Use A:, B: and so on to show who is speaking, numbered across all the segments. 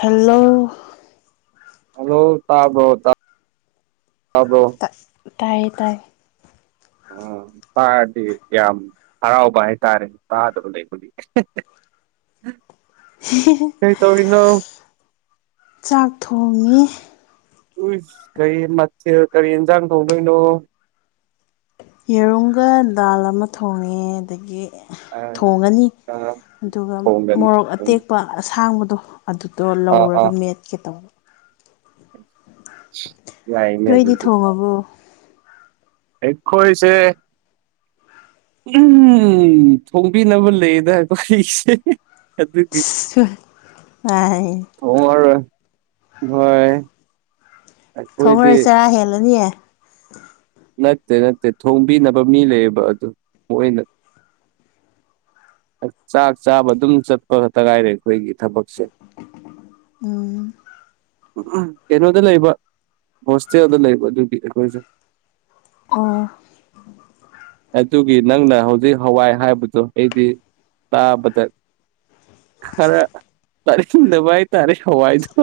A: Hello
B: hello ꯇꯥꯕ꯭ꯔꯣ ꯇꯥꯕ꯭ꯔꯣ
A: ꯇꯥꯏꯌꯦ ꯇꯥꯏꯌꯦ
B: ꯑꯣ ꯇꯥꯔꯗꯤ ꯌꯥꯝ ꯍꯔꯥꯎꯕ ꯍꯥꯏꯇꯥꯔꯦ ꯇꯥꯗꯕ ꯂꯩꯕꯒꯤ
A: [inaudible]
B: ꯀꯔꯤ ꯇꯧꯔꯤꯅꯣ
A: ꯆꯥꯛ ꯊꯣꯡꯉꯤ
B: ꯎꯏꯁ ꯀꯔꯤ ꯃꯊꯦꯜ ꯀꯔꯤ ꯍꯦꯟꯖꯥꯡ ꯊꯣꯡꯗꯣꯏꯅꯣ
A: ꯌꯦꯔꯨꯝꯒ ꯗꯥꯜ ꯑꯃ ꯊꯣꯡꯉꯦ ꯑꯗꯒꯤ
B: ꯑ
A: ꯊꯣꯡꯉꯅꯤ
B: ꯑ
A: ꯑꯗꯨꯒ
B: ꯊꯣꯡꯒꯅꯤ
A: ꯃꯣꯔꯣꯛ ꯑꯇꯦꯛ ꯄꯥ ꯑꯁꯥꯡꯕꯗꯣ ꯑꯗꯨꯗꯣ
B: ꯑꯥ
A: ꯂꯧꯔꯒ
B: ꯑꯥ
A: ꯃꯦꯠꯀꯦ ꯇꯧꯕ
B: [unintelligible] ꯌꯥꯏꯅꯦ
A: ꯅꯣꯏꯗꯤ
B: ꯑꯗꯨꯗꯤ
A: ꯊꯣꯡꯉꯕꯣ
B: ꯑꯩꯈꯣꯏꯁꯦ ꯎꯝ ꯊꯣꯡꯕꯤꯅꯕ ꯂꯩꯗ ꯑꯩꯈꯣꯏꯁꯦ ꯑꯗꯨꯒꯤ ꯊꯣꯡꯉꯔꯣꯏ ꯍꯣꯏ ꯑꯩꯈꯣꯏꯗꯤ
A: ꯊꯣꯡꯉꯔꯣꯏ ꯆꯔꯥ ꯍꯦꯜꯂꯅꯤ
B: ꯅꯠꯇꯦ ꯅꯠꯇꯦ ꯊꯣꯡꯕꯤꯅꯕ ꯃꯤ ꯂꯩꯌꯦꯕ ꯑꯗꯨ ꯃꯣꯏꯅ ꯆꯥꯛ ꯆꯥꯕ ꯑꯗꯨꯝ ꯆꯠꯄ ꯈꯛꯇ ꯉꯥꯏꯔꯦ ꯑꯩꯈꯣꯏꯒꯤ ꯊꯕꯛꯁꯦ
A: ꯎꯝ
B: ꯎ ꯀꯩꯅꯣꯗ ꯂꯩꯕ ꯍꯣꯁꯇꯦꯜꯗ ꯂꯩꯕ ꯑꯗꯨꯒꯤ ꯑꯩꯈꯣꯏꯁꯦ
A: ꯑꯥꯎ
B: ꯑꯗꯨꯒꯤ ꯅꯪꯅ ꯍꯧꯖꯤꯛ ꯍꯋꯥꯏ ꯍꯥꯏꯕꯗꯣ ꯑꯩꯗꯤ ꯇꯥꯕꯗ ꯈꯔ ꯆꯥꯅꯤꯡꯗꯕ ꯍꯥꯏꯇꯔꯦ ꯍꯋꯥꯏꯗꯣ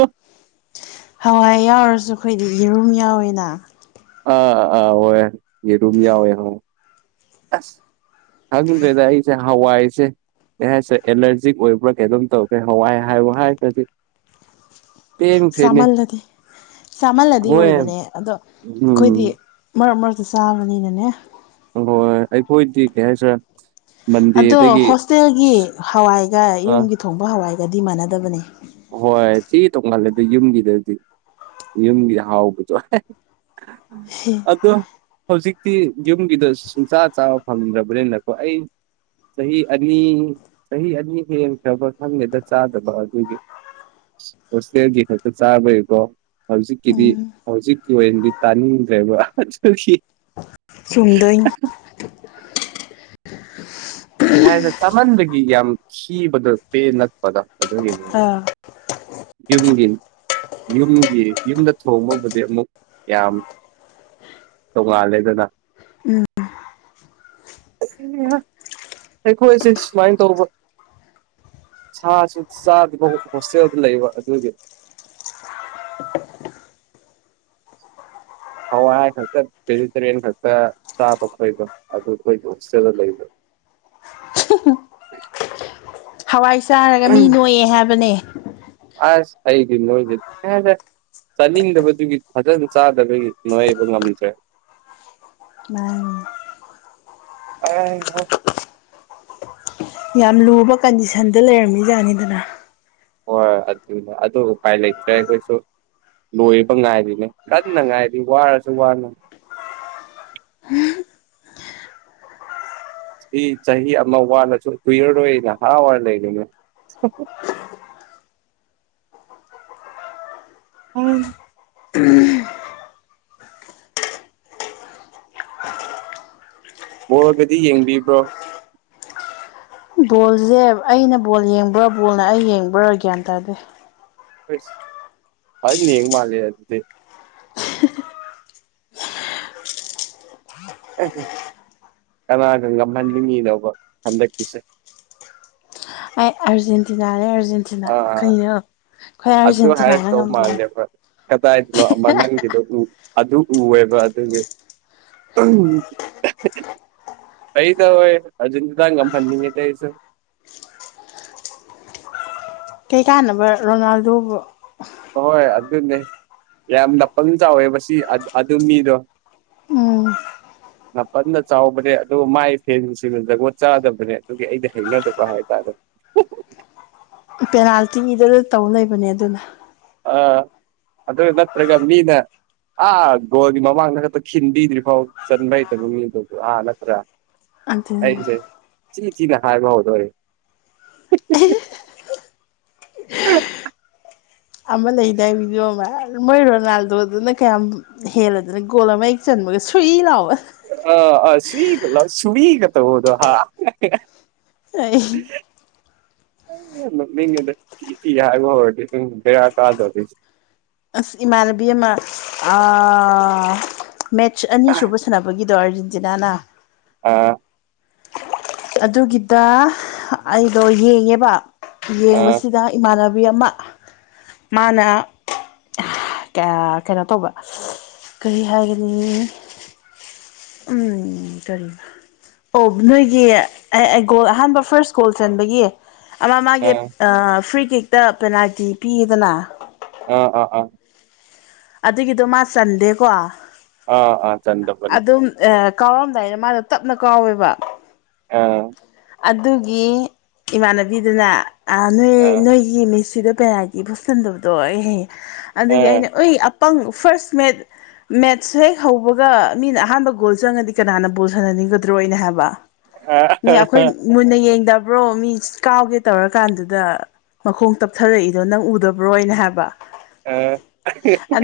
A: ꯍꯋꯥꯏ ꯌꯥꯎꯔꯁꯨ ꯑꯩꯈꯣꯏꯗꯤ ꯌꯦꯔꯨꯝ ꯌꯥꯎꯋꯦꯅ
B: ꯑꯥ ꯑꯥ ꯑꯣꯏ ꯌꯦꯔꯨꯝ ꯌꯥꯎꯋꯦ ꯑꯣꯏ ꯈꯪꯗ꯭ꯔꯦꯗ ꯑꯩꯁꯦ ꯍꯋꯥꯏ ꯁꯦ ꯀꯩ ꯍꯥꯏꯁꯦ ꯑꯦꯂꯔꯖꯤꯛ ꯑꯣꯏꯕ꯭ꯔꯥ ꯀꯩꯅꯣꯝ ꯇꯧꯒ꯭ꯔꯦ ꯍꯋꯥꯏ ꯍꯥꯏꯕ ꯍꯥꯏꯔꯒꯗꯤ
A: [inaudible] ꯆꯥꯃꯜꯂꯗꯤ ꯆꯥꯃꯜꯂꯗꯤ
B: ꯍꯣꯏ
A: ꯑꯣꯏꯕꯅꯦ ꯑꯗꯣ ꯑꯩꯈꯣꯏꯗꯤ
B: ꯎꯝ
A: ꯃꯔꯛ ꯃꯔꯛꯇ ꯆꯥꯕꯅꯤꯅꯅꯦ
B: ꯑꯍꯣꯏ ꯑꯩꯈꯣꯏꯗꯤ ꯀꯩ ꯍꯥꯏꯁꯤꯔ
A: ꯑꯗꯣ ꯍꯣꯁꯇꯦꯜꯒꯤ ꯍꯋꯥꯏꯒ
B: ꯑ
A: ꯌꯨꯝꯒꯤ ꯊꯣꯡꯕ ꯍꯋꯥꯏꯒꯗꯤ ꯃꯥꯟꯅꯗꯕꯅꯦ
B: ꯍꯣꯏ ꯊꯤ ꯇꯣꯡꯉꯜꯂꯦ ꯑꯗꯨ ꯌꯨꯝꯒꯤꯗꯗꯤ ꯌꯨꯝꯒꯤ ꯍꯥꯎꯕꯗꯣ
A: ꯍ‌ꯦ
B: ꯑꯗꯣ ꯍꯧꯖꯤꯛꯇꯤ ꯌꯨꯝꯒꯤꯗ ꯁꯨꯡꯆꯥ ꯆꯥꯕ ꯐꯪꯗ꯭ꯔꯕ꯭ꯔꯦꯅꯀꯣ ꯑꯩ ꯆꯍꯤ ꯑꯅꯤ ꯆꯍꯤ ꯑꯅꯤ ꯍꯦꯟ ꯈꯔꯕ ꯈꯪꯗꯦꯗ ꯆꯥꯗꯕ ꯑꯗꯨꯒꯤ ꯍꯣꯏꯇꯦꯜꯒꯤ ꯈꯛꯇ ꯆꯥꯕꯩ ꯀꯣ ꯍꯧꯖꯤꯛꯀꯤꯗꯤ
A: ꯎꯝ
B: ꯍꯧꯖꯤꯛꯀꯤ ꯑꯣꯏꯅꯗꯤ ꯇꯥꯅꯤꯡꯗ꯭ꯔꯦꯕ ꯑꯗꯨꯒꯤ
A: ꯆꯨꯝꯗꯣꯏꯅꯤ
B: ꯀꯩꯍꯥꯏꯅ ꯆꯥꯃꯟꯕꯒꯤ ꯌꯥꯝ ꯁꯤꯕꯗꯣ ꯄꯦꯟ ꯅꯛꯄꯗꯣ ꯑꯗꯨꯒꯤꯅꯤ
A: ꯑꯥ
B: ꯌꯨꯝꯒꯤ ꯌꯨꯝꯒꯤ ꯌꯨꯝꯗ ꯊꯣꯡꯕꯕꯨꯗꯤ ꯑꯃꯨꯛ ꯌꯥꯝ ꯇꯣꯡꯉꯥꯜꯂꯦꯗꯅ ꯅꯦꯍ ꯑꯩꯈꯣꯏꯁꯦ ꯁꯨꯃꯥꯏꯅ ꯇꯧꯕ ꯁꯥꯁꯨ ꯆꯥꯗꯕ ꯍꯣꯁꯇꯦꯜꯗ ꯂꯩꯕ ꯑꯗꯨꯒꯤ ꯍꯋꯥꯏ ꯈꯛꯇ ꯚꯦꯖꯤꯇꯔꯤꯟ ꯈꯛꯇ ꯆꯥꯕ ꯈꯣꯏꯗꯣ ꯑꯗꯨ ꯑꯩꯈꯣꯏꯗ ꯍꯣꯁꯇꯦꯜꯗ ꯂꯩꯕ
A: ꯍꯋꯥꯏ ꯆꯥꯔꯒ ꯃꯤ ꯅꯣꯏꯑꯦ ꯍꯥꯏꯕꯅꯦ
B: ꯑꯁ ꯑꯩꯗꯤ ꯅꯣꯏꯗꯦ ꯆꯥꯅꯤꯡꯗꯕꯗꯨꯒꯤ ꯐꯖꯅ ꯆꯥꯗꯕꯒꯤ ꯅꯣꯏꯕ ꯉꯝꯗ꯭ꯔꯦ
A: ꯃꯥꯟ
B: [unintelligible]
A: ꯌꯥꯝ ꯂꯨꯕ ꯀꯟꯗꯤꯁꯟꯗ ꯂꯩꯔꯝꯃꯤꯖꯥꯠꯅꯤꯗꯅ
B: ꯍꯣꯏ ꯑꯗꯨ ꯑꯗꯨ ꯎꯄꯥꯏ ꯂꯩꯇ꯭ꯔꯦ ꯑꯩꯈꯣꯏꯁꯨ ꯂꯣꯏꯕ ꯉꯥꯏꯔꯤꯅꯦ ꯀꯟꯅ ꯉꯥꯏꯔꯤ ꯋꯥꯔꯁꯨ ꯋꯥꯅ ꯏ ꯆꯍꯤ ꯑꯃ ꯋꯥꯜꯂꯁꯨ ꯀꯨꯏꯔꯔꯣꯏꯅ ꯍꯔꯥꯎ ꯋꯥꯏꯔ ꯂꯩꯕꯅꯦ꯫ ꯎꯝ
A: ꯎꯝ
B: ꯕꯣꯜꯒꯗꯤ ꯌꯦꯡꯕꯤꯕ꯭ꯔꯣ?
A: ꯕꯣꯜꯁꯦ ꯑꯩꯅ ꯕꯣꯜ ꯌꯦꯡꯕ꯭ꯔꯥ ꯕꯣꯜꯅ ꯑꯩ ꯌꯦꯡꯕ꯭ꯔꯥ ꯒ꯭ꯌꯥꯟ ꯇꯥꯗꯦ꯫
B: ꯐꯖꯟꯅ ꯌꯦꯡ ꯃꯥꯂꯦ ꯑꯗꯨꯗꯤ꯫ ꯀꯅꯥꯒ ꯉꯝꯍꯟꯅꯤꯡꯉꯤꯅꯣꯕ ꯍꯟꯗꯛꯀꯤꯁꯦ꯫
A: ꯑꯩ ꯑꯥꯔꯖꯦꯟꯇꯤꯅꯥꯅꯦ ꯑꯥꯔꯖꯦꯟꯇꯤꯅꯥ
B: ꯑꯥ
A: ꯀꯩꯅꯣ ꯈꯣꯏ ꯑꯥꯔꯖꯦꯟꯇꯤꯅꯥꯅ ꯉꯝꯗꯣꯏꯅꯦ꯫
B: ꯀꯗꯥꯥꯏꯅꯣ ꯑꯃ ꯅꯪꯒꯤꯗꯣ ꯑꯗꯨ ꯎꯑꯦꯕ ꯑꯗꯨꯒꯤ꯫ ꯑꯩꯗꯣ ꯍꯣꯏ ꯑꯥꯔꯖꯦꯟꯇꯤꯅꯥ ꯉꯝꯍꯟꯅꯤꯡꯉꯦꯗ ꯑꯩꯁꯨ꯫
A: ꯀꯩꯀꯥꯟꯅꯕ ꯔꯣꯅꯥꯜꯗꯣꯕꯨ꯫
B: ꯍꯣ ꯍꯣꯏ ꯑꯗꯨꯅꯦ ꯌꯥꯝ ꯂꯄ ꯆꯥꯎꯋꯦ ꯑꯗꯨ ꯃꯤꯗꯣ꯫
A: ꯎꯝ
B: ꯅꯥꯄꯟ ꯆꯥꯎꯕꯅꯦ ꯑꯗꯨꯒ ꯃꯥꯏ ꯐꯦꯟꯁꯤꯡꯅ ꯖꯒꯣꯠ ꯆꯥꯗꯕꯅꯦ ꯑꯗꯨꯒꯤ ꯑꯩꯗꯤ ꯍꯩꯅꯗꯕ ꯍꯥꯏꯇꯥꯔꯦ꯫
A: [inaudible] ꯄꯦꯅꯥꯜꯇꯤꯗ ꯇꯧ ꯂꯩꯕꯅꯦ ꯑꯗꯨꯅ
B: ꯑ ꯑꯗꯨ ꯅꯠꯇ꯭ꯔꯒ ꯃꯤꯅ ꯑꯥ ꯒꯣꯜꯒꯤ ꯃꯃꯥꯡꯗ ꯈꯛꯇ ꯈꯤꯟꯕꯤꯗ꯭ꯔꯤꯐꯥꯎ ꯆꯟꯕ ꯍꯩꯇꯕ ꯃꯤꯗꯣ ꯑꯥ ꯅꯠꯇ꯭ꯔꯥ꯫
A: ꯑꯗꯨ
B: ꯑꯩꯁꯦ ꯆꯤ ꯆꯤꯅ ꯍꯥꯏꯕ ꯍꯧꯗꯣꯔꯦ꯫ [unintelligible]
A: ꯑꯃ ꯂꯩꯗꯥꯏ ꯕꯤꯗꯤꯑꯣ ꯑꯃ ꯃꯣꯏ ꯔꯣꯅꯥꯜꯗꯣꯗꯨꯅ ꯀꯌꯥꯝ ꯍꯦꯜꯂꯗꯅ ꯒꯣꯜ ꯑꯃ ꯑꯩ ꯆꯟꯕꯒ ꯁꯨꯏ ꯂꯥꯎꯕ
B: ꯑ ꯑ ꯁꯒꯂ ꯁꯃꯒ ꯇꯧꯕꯗꯣ ꯍꯥ [inaudible]
A: ꯑꯩ
B: ꯅꯝꯅꯤꯡꯉꯦꯗ ꯊꯤ ꯊꯤ ꯍꯥꯏꯕ ꯍꯧꯔꯗꯤ ꯎꯝ ꯕꯦꯔꯥ ꯀꯥꯗꯣꯔꯤ꯫
A: ꯑꯁ ꯏꯃꯥꯟꯅꯕꯤ ꯑꯃ ꯑꯥ ꯃꯦꯠꯆ ꯑꯅꯤ ꯁꯨꯕ ꯁꯥꯟꯅꯕꯒꯤ ꯑꯗꯨ ꯑꯔꯖꯦꯟꯇꯤꯅꯅꯥ꯫
B: ꯑꯥ
A: ꯑꯗꯨꯒꯤꯗ ꯑꯩꯗꯣ ꯌꯦꯡꯉꯦꯕ
B: ꯑꯥ
A: ꯌꯦꯡꯕꯁꯤꯗ ꯏꯃꯥꯟꯅꯕꯤ ꯑꯃ ꯃꯥꯅ ꯀꯩꯅꯣ ꯇꯧꯕ ꯀꯩ ꯍꯥꯏꯒꯅꯤ ꯎꯝ ꯀꯔꯤ ꯑꯣ ꯅꯣꯏꯒꯤ ꯑꯩ ꯑꯩ ꯒꯣꯜ ꯑꯍꯥꯟꯕ ꯐꯥꯔ꯭ꯁ ꯒꯣꯜ ꯆꯟꯕꯒꯤ ꯑꯃ ꯃꯥꯒꯤ
B: ꯑꯥ
A: ꯐ꯭ꯔꯤ ꯀꯦꯛ ꯗ ꯄꯦꯅꯥꯜꯇꯤ ꯄꯤꯌꯦꯗꯅ
B: ꯑꯥ ꯑꯥ ꯑꯥ
A: ꯑꯗꯨꯒꯤꯗꯣ ꯃꯥ ꯆꯟꯗꯦꯀꯣ꯫
B: ꯑꯥ ꯑꯥ ꯆꯟꯗꯕꯅꯦ
A: ꯑꯗꯨꯝ ꯑꯦ ꯀꯥꯎꯔꯝꯗꯥꯏꯗ ꯃꯥꯗꯣ ꯇꯞꯅ ꯀꯥꯎꯋꯦꯕ
B: ꯑꯥ
A: ꯑꯗꯨꯒꯤ ꯏꯃꯥꯟꯅꯕꯤꯗꯨꯅ ꯑꯥ ꯅꯣꯏ
B: ꯑꯥ
A: ꯅꯣꯏ ꯑꯩꯒꯤ ꯃꯤꯠꯁꯤꯗ ꯄꯦꯅꯥꯜꯇꯤ ꯐꯥꯎ ꯆꯟꯗꯕꯗꯣ ꯑꯦꯍꯦ ꯑꯗꯨꯗꯒꯤ
B: ꯑꯥ
A: ꯑꯩꯅ ꯑꯣꯏ ꯄꯪ ꯐꯥꯔꯁ ꯃꯦꯠ ꯃꯦꯠꯁ ꯍꯦꯛ ꯍꯧꯕꯒ ꯃꯤꯅ ꯑꯍꯥꯟꯕ ꯒꯣꯜ ꯆꯪꯉꯗꯤ ꯀꯅꯥꯅ ꯕꯣꯜ ꯁꯥꯟꯅꯅꯤꯡꯒꯗ꯭ꯔꯣꯅ ꯑꯩꯅ ꯍꯥꯏꯕ꯫ ꯃꯤ ꯑꯩꯈꯣꯏ
B: ꯑꯥ
A: ꯃꯨꯟꯅ ꯌꯦꯡꯗꯕ꯭ꯔꯣ ꯃꯤ ꯀꯥꯎꯒꯦ ꯇꯧꯔꯀꯥꯟꯗꯨꯗ ꯃꯈꯣꯡ ꯇꯞꯊꯔꯏꯗꯣ ꯅꯪ ꯎꯗꯕ꯭ꯔꯣ ꯑꯩꯅ ꯍꯥꯏꯕ
B: ꯑ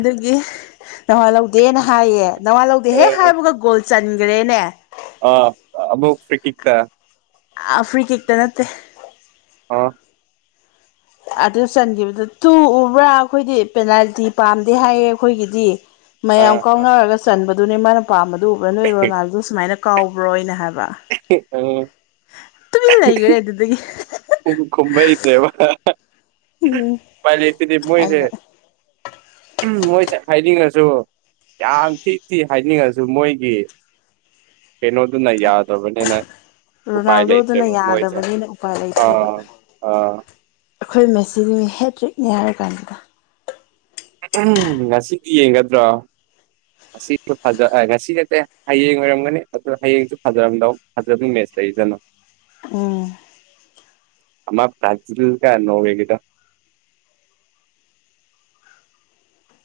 A: ꯗꯨꯒꯤ ꯅꯋꯥꯥ ꯂꯧꯗꯦꯅ ꯍꯥꯏꯌꯦ ꯅꯋꯥ ꯂꯧꯗꯦ ꯍꯦꯛ ꯍꯥꯏꯕꯒ ꯒꯣꯜ ꯆꯟꯒꯔꯦꯅꯦ
B: ꯑ ꯑꯃꯨꯛ ꯐꯔ꯭ꯤ ꯀꯤꯛꯇ
A: ꯑ ꯐ꯭ꯔꯤ ꯀꯤꯛꯇ ꯅꯠꯇꯦ
B: ꯑꯣ
A: ꯑꯗꯨ ꯆꯟꯒꯤꯕꯗꯨ ꯇꯨ ꯎꯕ꯭ꯔꯥ ꯑꯈꯣꯏꯗꯤ ꯄꯦꯅꯥꯜꯇꯤ ꯄꯥꯝꯗꯦ ꯍꯥꯏꯌꯦ ꯑꯈꯣꯏꯒꯤꯗꯤ ꯃꯌꯥꯝ
B: ꯑꯥ ꯑꯥ
A: ꯀꯥꯎꯅꯔꯒ ꯆꯟꯕꯗꯨꯅꯦ ꯃꯥꯅ ꯄꯥꯝꯕꯗꯨ ꯎꯕ꯭ꯔꯥ ꯅꯣꯏ ꯔꯣꯅꯥꯜꯗꯣ ꯁꯨꯃꯥꯏꯅ ꯀꯥꯎꯕ꯭ꯔꯣ ꯑꯩꯅ ꯍꯥꯏꯕ
B: [unintelligible]
A: ꯇꯨꯃꯤꯟ ꯂꯩꯒꯔ꯭ꯦ ꯑꯗꯨꯗꯒꯤ
B: [unintelligible] ꯈꯨꯝꯕ ꯍꯩꯇ꯭ꯔꯦꯕ
A: ꯎꯝ
B: ꯄꯥꯏ ꯂꯦꯇꯗꯤ ꯃꯣꯏꯁꯦ
A: ꯑꯩꯅ
B: ꯃꯣꯏꯁꯦ ꯍꯥꯏꯅꯤꯡꯉꯁꯨ ꯌꯥꯝ ꯊꯤ ꯊꯤ ꯍꯥꯏꯅꯤꯡꯉꯁꯨ ꯃꯣꯏꯒꯤ ꯀꯦꯅꯣꯗꯨꯅ ꯑꯗꯨꯅ ꯌꯥꯗ ꯇꯕꯅꯤꯅ ꯎꯄꯥꯏ
A: ꯔꯣꯅꯥꯜꯗꯣꯗꯨꯅ
B: ꯂꯩꯇ꯭ꯔꯦꯕ ꯃꯣꯏꯁꯦ
A: ꯌꯥꯗꯕꯅꯤꯅ
B: ꯑꯥ ꯑꯥ
A: ꯑꯈꯣꯏ ꯃꯦꯁꯤꯅꯤ ꯍꯦꯇꯔꯤꯛꯅꯦ ꯍꯥꯏꯔ ꯀꯥꯟꯗꯨꯗ
B: ꯉꯁꯤꯗꯤ ꯌꯦꯡꯒꯗ꯭ꯔꯣ
A: [unintelligible]
B: ꯁꯤꯁꯨ ꯐꯖ ꯉꯁꯤ ꯅꯠꯇꯦ ꯍꯌꯦꯡ ꯑꯣꯏꯔꯝꯒꯅꯤ ꯑꯗꯨ ꯍꯌꯦꯡꯁꯨ ꯐꯖꯔꯝꯗꯧ ꯐꯖꯕꯤ ꯃꯦꯁ ꯂꯩꯔꯤꯗꯅ
A: ꯑꯣ
B: ꯑꯃ ꯕ꯭ꯔꯥꯖꯤꯜꯒ ꯅꯣꯔꯋꯦꯒꯗꯣ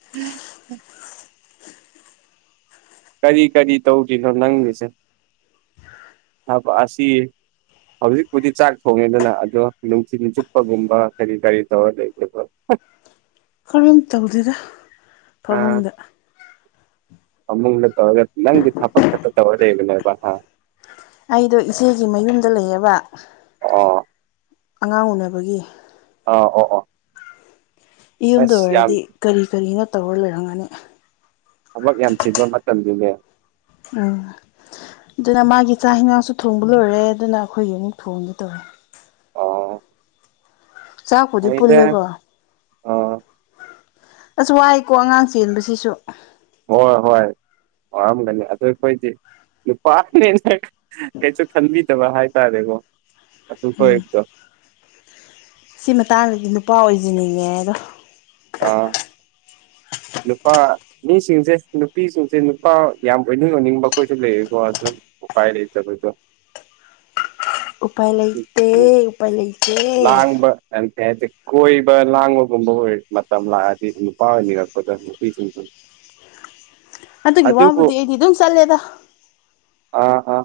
B: [unintelligible] ꯀꯔꯤ ꯀꯔꯤ ꯇꯧꯒꯤꯅꯣ ꯅꯪꯒꯤꯁꯦ ꯊꯕꯛ ꯑꯁꯤ ꯍꯧꯖꯤꯛꯄꯨꯗꯤ ꯆꯥꯛ ꯊꯣꯡꯉꯦꯗꯅ ꯑꯗꯣ ꯅꯨꯡꯊꯤꯟ ꯆꯨꯞꯄꯒꯨꯝꯕ ꯀꯔꯤ ꯒꯥꯔꯤ ꯇꯧꯔ ꯂꯩꯒꯦꯕ [unintelligible]
A: ꯀꯔꯤꯝ ꯇꯧꯗꯦꯗ
B: ꯑꯥ
A: ꯐꯃꯨꯡꯗ
B: ꯐꯃꯨꯡꯗ [unintelligible] ꯅꯪꯗꯤ ꯊꯕꯛ ꯈꯛꯇ ꯇꯧꯔ ꯂꯩꯕꯅꯦꯕ ꯍꯥ
A: ꯑꯩꯗꯣ ꯏꯆꯦꯒꯤ ꯃꯌꯨꯝꯗ ꯂꯩꯌꯦꯕ
B: ꯑꯣ
A: ꯑꯉꯥꯡ ꯎꯅꯕꯒꯤ
B: ꯑꯥ ꯑꯣ ꯑꯣ
A: ꯏꯌꯨꯝꯗ
B: ꯑꯁ ꯌꯥꯝ
A: ꯑꯣꯏꯔꯗꯤ ꯀꯔꯤ ꯀꯔꯤꯅꯣ ꯇꯧꯔ ꯂꯩꯔꯝꯒꯅꯤ
B: ꯊꯕꯛ ꯌꯥꯝ ꯆꯤꯟꯕ ꯃꯇꯝꯗꯨꯅꯦ
A: ꯎꯝ ꯗꯨꯅ ꯃꯥꯒꯤ ꯆꯥꯛ ꯍꯤꯅꯥꯡꯁꯨ ꯊꯣꯡꯕ ꯂꯣꯏꯔꯦ ꯗꯨꯅ ꯑꯈꯣꯏꯒꯤ ꯑꯃꯨꯛ ꯊꯣꯡꯒꯦ ꯇꯧꯔꯦ
B: ꯑ
A: ꯆꯥꯛꯄꯨꯗꯤ ꯄꯨꯜꯂꯦꯀꯣ
B: ꯑꯣ
A: ꯑꯁ ꯋꯥꯏꯀꯣ ꯑꯉꯥꯡ ꯆꯦꯟꯕꯁꯤꯁꯨ
B: ꯍꯣꯏ ꯍꯣꯏ ꯋꯥꯔꯝꯒꯅꯤ ꯑꯗꯨ ꯑꯩꯈꯣꯏꯗꯤ ꯅꯨꯄꯥꯅꯤꯅ ꯀꯩꯁꯨ ꯈꯟꯕꯤꯗꯕ ꯍꯥꯏꯇꯥꯔꯦꯀꯣ ꯑꯗꯨ
A: ꯎꯝ
B: ꯍꯣꯏꯗꯣ
A: ꯁꯤ ꯃꯇꯥꯡꯖꯤꯗꯤ ꯅꯨꯄꯥ ꯑꯣꯏꯖꯅꯤꯡꯉꯦ ꯑꯗꯣ
B: ꯑ ꯅꯨꯄꯥ ꯃꯤꯁꯤꯡꯁꯦ ꯅꯨꯄꯤꯁꯤꯡꯁꯦ ꯅꯨꯄꯥ ꯌꯥꯝ ꯑꯣꯏꯅꯤꯡ ꯑꯣꯏꯅꯤꯡꯕ ꯈꯣꯏꯁꯨ ꯂꯩꯌꯦꯀꯣ ꯑꯗꯨ ꯎꯄꯥꯥꯏ ꯂꯩꯇꯕꯗꯣ
A: ꯎꯄꯥꯏ ꯂꯩꯇꯦ ꯎꯄꯥꯏ ꯂꯩꯇꯦ
B: ꯀꯩꯝ ꯀꯥꯏꯗꯦ ꯀꯣꯏꯕ ꯂꯥꯡꯕꯒꯨꯝꯕ ꯑꯣꯏ ꯃꯇꯝ ꯂꯥꯑꯗꯤ ꯅꯨꯄꯥ ꯑꯣꯏꯅꯤꯡꯉꯛꯄꯗꯣ ꯅꯨꯄꯤ [unintelligible]
A: [unintelligible] ꯑꯗꯨꯒꯤ ꯋꯥꯕꯨꯗꯤ ꯑꯩꯗꯤ ꯑꯗꯨꯝ ꯆꯠꯂꯦꯗ
B: ꯑꯥ ꯑꯥ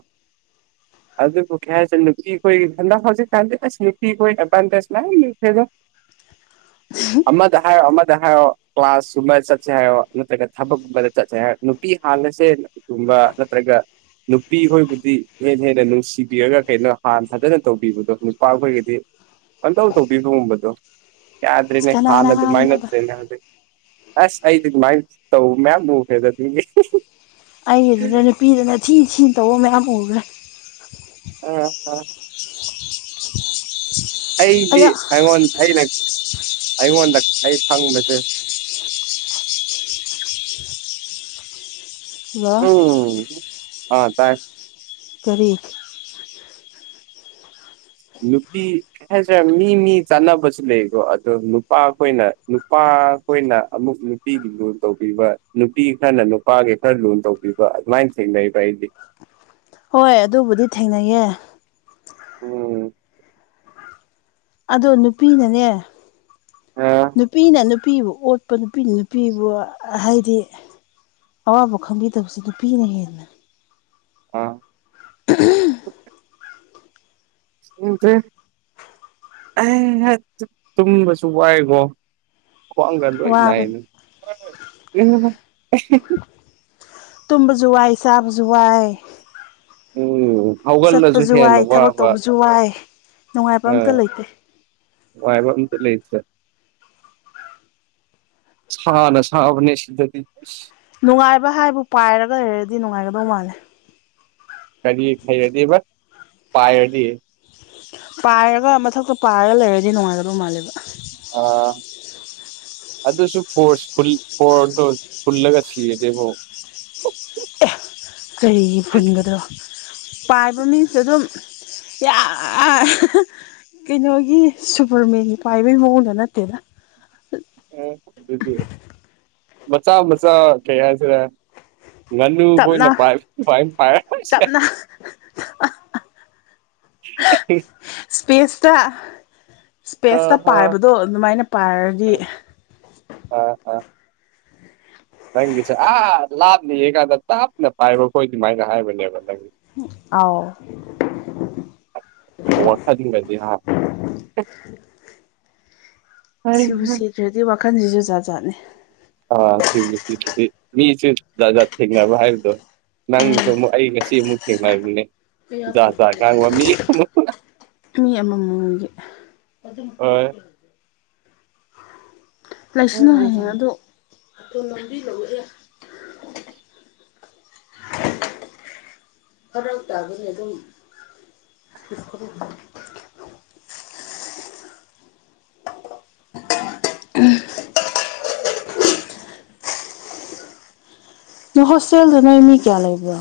B: ꯑꯗꯨꯕꯨ ꯀꯩ ꯍꯥꯏꯁꯦ ꯅꯨꯄꯤꯈꯣꯏ ꯍꯟꯗꯛ ꯍꯧꯖꯤꯛꯀꯥꯟꯗꯤ ꯑꯁ ꯅꯨꯄꯤ ꯈꯣꯏ ꯑꯦꯗꯚꯥꯟꯇꯦꯖ ꯃꯌꯥꯝ ꯂꯩꯈ꯭ꯔꯦꯗꯣ
A: [unintelligible]
B: ꯑꯃꯗ ꯍꯥꯏꯔꯣ ꯑꯃꯗ ꯍꯥꯏꯔꯣ ꯀ꯭ꯂꯥꯁꯀꯨꯝꯕꯗ ꯆꯠꯁꯦ ꯍꯥꯏꯔꯣ ꯅꯠꯇ꯭ꯔꯒ ꯊꯕꯛꯀꯨꯝꯕꯗ ꯆꯠꯁꯦ ꯍꯥꯏꯔꯣ ꯅꯨꯄꯤ ꯍꯥꯟꯅ [unintelligible] ꯒꯨꯝꯕ ꯅꯠꯇ꯭ꯔꯒ ꯅꯨꯄꯤ ꯍꯣꯏꯕꯨꯗꯤ ꯍꯦꯛ ꯍꯦꯛ ꯅ ꯅꯨꯡꯁꯤꯕꯤꯔꯒ ꯀꯩꯅꯣ ꯍꯥꯟꯅ ꯐꯖꯅ ꯇꯧꯕꯤꯕꯗꯣ ꯅꯨꯄꯥꯈꯣꯏꯒꯤꯗꯤ ꯄꯪꯇꯧ ꯇꯧꯕꯤꯕꯒꯨꯝꯕꯗꯣ ꯌꯥꯗ꯭ꯔꯦꯅꯦ ꯍꯥꯟꯅ
A: ꯀꯅꯥꯅ
B: ꯑꯗꯨꯃꯥꯏꯅ
A: ꯍꯥꯏꯕꯅꯣꯗ
B: [unintelligible] ꯑꯁ ꯑꯩꯗꯤ ꯑꯗꯨꯃꯥꯏꯅ ꯇꯧꯕ ꯃꯌꯥꯝ ꯎꯈ꯭ꯔꯦꯗ ꯑꯗꯨꯗꯤ
A: ꯑꯩꯒꯤꯗꯨꯗ ꯅꯨꯄꯤꯗꯅ ꯊꯤ ꯊꯤꯟ ꯇꯧꯕ ꯃꯌꯥꯝ ꯎꯈ꯭ꯔꯦ
B: [unintelligible] ꯑꯩꯗꯤ
A: ꯑꯌꯥ
B: ꯑꯩꯉꯣꯟ ꯑꯩꯅ ꯑꯩꯉꯣꯟꯗ ꯑꯩ ꯈꯪꯕꯁꯦ
A: ꯍꯜꯂꯣ
B: ꯎꯝ ꯑꯥ ꯇꯥꯏ
A: ꯀꯔꯤ
B: ꯅꯨꯄꯤ ꯍꯥꯏꯁꯤꯔꯥ ꯃꯤ ꯃꯤ ꯆꯥꯟꯅꯕꯁꯨ ꯂꯩꯀꯣ ꯑꯗꯣ ꯅꯨꯄꯥ ꯈꯣꯏꯅ ꯅꯨꯄꯥ ꯈꯣꯏꯅ ꯑꯃꯨꯛ ꯅꯨꯄꯤꯒꯤ ꯂꯨꯟ ꯇꯧꯕꯤꯕ ꯅꯨꯄꯤ ꯈꯔꯅ ꯅꯨꯄꯥꯒꯤ ꯈꯔ ꯂꯨꯟ ꯇꯧꯕꯤꯕ ꯕ ꯑꯗꯨꯃꯥꯏꯟ ꯊꯦꯡꯅꯩꯌꯦꯕ ꯑꯩꯗꯤ
A: ꯍꯣꯏ ꯑꯗꯨꯕꯨꯗꯤ ꯊꯦꯡꯅꯩꯌꯦ
B: ꯎꯝ
A: ꯑꯗꯣ ꯅꯨꯄꯤꯅꯅꯦ
B: ꯑ
A: ꯅꯨꯄꯤꯅ ꯅꯨꯄꯤꯕꯨ ꯑꯣꯠꯄ ꯅꯨꯄꯤꯅ ꯅꯨ ꯅꯨꯄꯤꯕꯨ ꯍꯥꯏꯗꯤ ꯑꯋꯥꯕ ꯈꯪꯕꯤꯗꯕꯁꯤ ꯅꯨꯄꯤꯅ ꯍꯦꯜꯂꯦ
B: ꯑꯥ
A: [unintelligible]
B: ꯎꯗ꯭ꯔꯦ [unintelligible] ꯇꯨꯝꯕꯁꯨ ꯋꯥꯏꯒꯣ ꯈ꯭ꯋꯥꯡꯒ ꯂꯣꯏꯟ ꯅꯥꯏ
A: ꯋꯥꯕꯅꯤ
B: [unintelligible]
A: ꯇꯨꯝꯕꯖꯨ ꯋꯥꯏ ꯆꯥꯕꯖꯨ ꯋꯥꯏ
B: ꯎꯝ ꯍꯧꯒꯠꯂꯁꯨ
A: ꯆꯠꯄꯁꯨ
B: ꯍꯦꯟꯅ
A: ꯋꯥꯏ ꯊꯕꯛ
B: ꯋꯥꯕ
A: ꯇꯧꯕꯁꯨ ꯋꯥꯏ ꯅꯨꯡꯉꯥꯏꯕ ꯑꯝꯇ
B: ꯑꯥ
A: ꯂꯩꯇꯦ
B: ꯅꯨꯉꯥꯢꯕ ꯑꯝꯇ ꯂꯩꯇꯦ ꯁꯅ ꯁꯥꯕꯅꯦ ꯁꯤꯗꯗꯤ [unintelligible]
A: ꯅꯨꯡꯉꯥꯏꯕ ꯍꯥꯏꯕꯨ ꯄꯥꯏꯔꯒ ꯂꯩꯔꯗꯤ ꯅꯨꯡꯉꯥꯏꯒꯗꯧ ꯃꯥꯜꯂꯦ
B: ꯀꯔꯤ ꯍꯩꯔꯗꯤꯕ ꯄꯥꯏꯔꯗꯤ
A: ꯄꯥꯏꯔꯒ ꯃꯊꯛꯇ ꯄꯥꯏꯔꯒ ꯂꯩꯔꯗꯤ ꯅꯨꯡꯉꯥꯏꯒꯗꯧ ꯃꯥꯜꯂꯦꯕ
B: ꯑꯥ ꯑꯗꯨꯁꯨ ꯐꯣꯔꯁ [unintelligible] ꯐꯣꯔꯗꯣ ꯐꯨꯜꯂꯒ ꯁꯤꯔꯗꯤꯕꯣ
A: [unintelligible] ꯀꯔꯤꯒꯤ ꯐꯨꯟꯒꯗ꯭ꯔꯣ ꯄꯥꯏꯕ ꯃꯤꯁꯨ ꯑꯗꯨꯝ ꯌꯥ [unintelligible] ꯀꯩꯅꯣꯒꯤ ꯁꯨꯄꯔ ꯃꯦꯟꯒꯤ ꯄꯥꯏꯕꯩ ꯃꯑꯣꯡꯒ ꯅꯠꯇꯦꯅ
B: [unintelligible] ꯑꯗꯨꯗꯤ ꯃꯆꯥ ꯃꯆꯥ ꯀꯩ ꯍꯥꯏꯁꯤꯔꯥ
A: ꯇꯞꯅ
B: ꯉꯥꯅꯨꯈꯣꯏꯅ ꯄꯥꯏ [unintelligible]
A: ꯇꯞꯅ
B: [unintelligible]
A: ꯁ꯭ꯄꯦꯁꯇ ꯁ꯭ꯄꯦꯁꯇ
B: ꯑꯥ
A: ꯄꯥꯏꯕꯗꯣ ꯑꯗꯨꯃꯥꯏꯅ ꯄꯥꯏꯔꯗꯤ
B: [unintelligible] ꯅꯪꯒꯤꯁꯦ ꯑꯥ ꯂꯥꯞꯅ ꯌꯦꯡꯒꯥꯟꯗ ꯇꯞꯅ ꯄꯥꯏꯕꯈꯣꯏ ꯑꯗꯨꯃꯥꯏꯅ ꯍꯥꯏꯕꯅꯦꯕ ꯅꯪꯒꯤꯁꯦ
A: ꯑꯥꯎ
B: ꯋꯥꯈꯟꯒꯗꯤ ꯍꯥ [unintelligible]
A: ꯔ‌ꯦꯗꯤ ꯋꯥꯈꯜꯁꯤꯁꯨ ꯖꯥꯠꯖꯥꯠꯅꯤ
B: ꯑꯥ ꯁꯤꯁ ꯁꯤꯁꯤꯗꯤ ꯃꯤꯁꯦ ꯖꯥꯠ ꯖꯥꯠꯊꯦꯡꯅꯕ ꯍꯥꯏꯕꯗꯣ
A: ꯎꯝ
B: ꯅꯪꯁꯨ ꯑꯃꯨꯛ ꯑꯩ ꯉꯁꯤ ꯑꯃꯨꯛ ꯊꯦꯡꯅꯃꯤꯅꯦ ꯏꯥꯥ ꯉꯥꯡꯕ ꯃꯤ ꯑꯃ
A: ꯃꯤ ꯑꯃꯃꯝꯒꯤ
B: ꯍꯣꯏ
A: ꯂꯩꯁꯅꯨ ꯍꯌꯦꯡ ꯑꯗꯣ ꯐꯔꯛ ꯇꯥꯒꯅꯤ ꯑꯗꯨꯝ [unintelligible] ꯅꯣꯏ ꯍꯣꯁꯇꯦꯜꯗꯅ ꯃꯤ ꯀꯌꯥ ꯂꯩꯕ꯭ꯔꯣ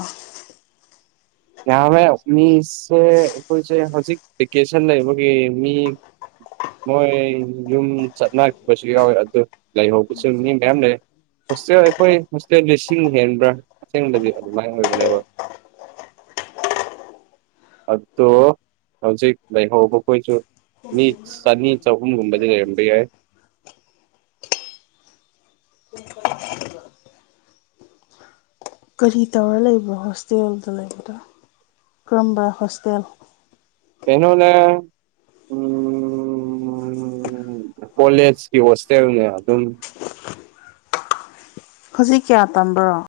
B: ꯌꯥꯃꯦ ꯃꯤꯁꯦ ꯑꯩꯈꯣꯏꯁꯦ ꯍꯧꯖꯤꯛ ꯚꯦꯀꯦꯁꯟ ꯂꯩꯕꯒꯤ ꯃꯤ ꯃꯣꯏ ꯌꯨꯝ ꯆꯠꯅꯈꯤꯕꯁꯨ ꯌꯥꯎꯋꯦ ꯑꯗꯨ ꯂꯩꯍꯧꯕꯁꯨ ꯃꯤ ꯃꯌꯥꯝ ꯂꯩ ꯍꯣꯁꯇꯦꯜ ꯑꯩꯈꯣꯏ ꯍꯣꯁꯇꯦꯜ ꯂꯤꯁꯤꯡ ꯍꯦꯟꯕ꯭ꯔꯥ ꯑꯁꯦꯡꯕꯗꯤ ꯑꯗꯨꯃꯥꯏꯅ ꯑꯣꯏꯕꯅꯦꯕ ꯑꯗꯣ ꯍꯧꯖꯤꯛ ꯂꯩꯍꯧꯕꯈꯣꯏꯁꯨ ꯃꯤ ꯆꯅꯤ ꯆꯥꯍꯨꯝꯒꯨꯝꯕꯗꯤ ꯂꯩꯔꯝꯕ ꯌꯥꯏ
A: ꯀꯔꯤ ꯇꯧꯔ ꯂꯩꯕꯣ ꯍꯣꯁꯇꯦꯜꯗ ꯂꯩꯕꯗꯣ ꯀꯔꯝꯕ ꯍꯣꯁꯇꯦꯜ
B: ꯀꯩꯅꯣꯅꯦ ꯎꯝ ꯀꯣꯂꯦꯖꯀꯤ ꯍꯣꯁꯇꯦꯜꯅꯦ ꯑꯗꯨꯝ
A: ꯍꯧꯖꯤꯛ ꯀꯌꯥ ꯇꯝꯕ꯭ꯔꯣ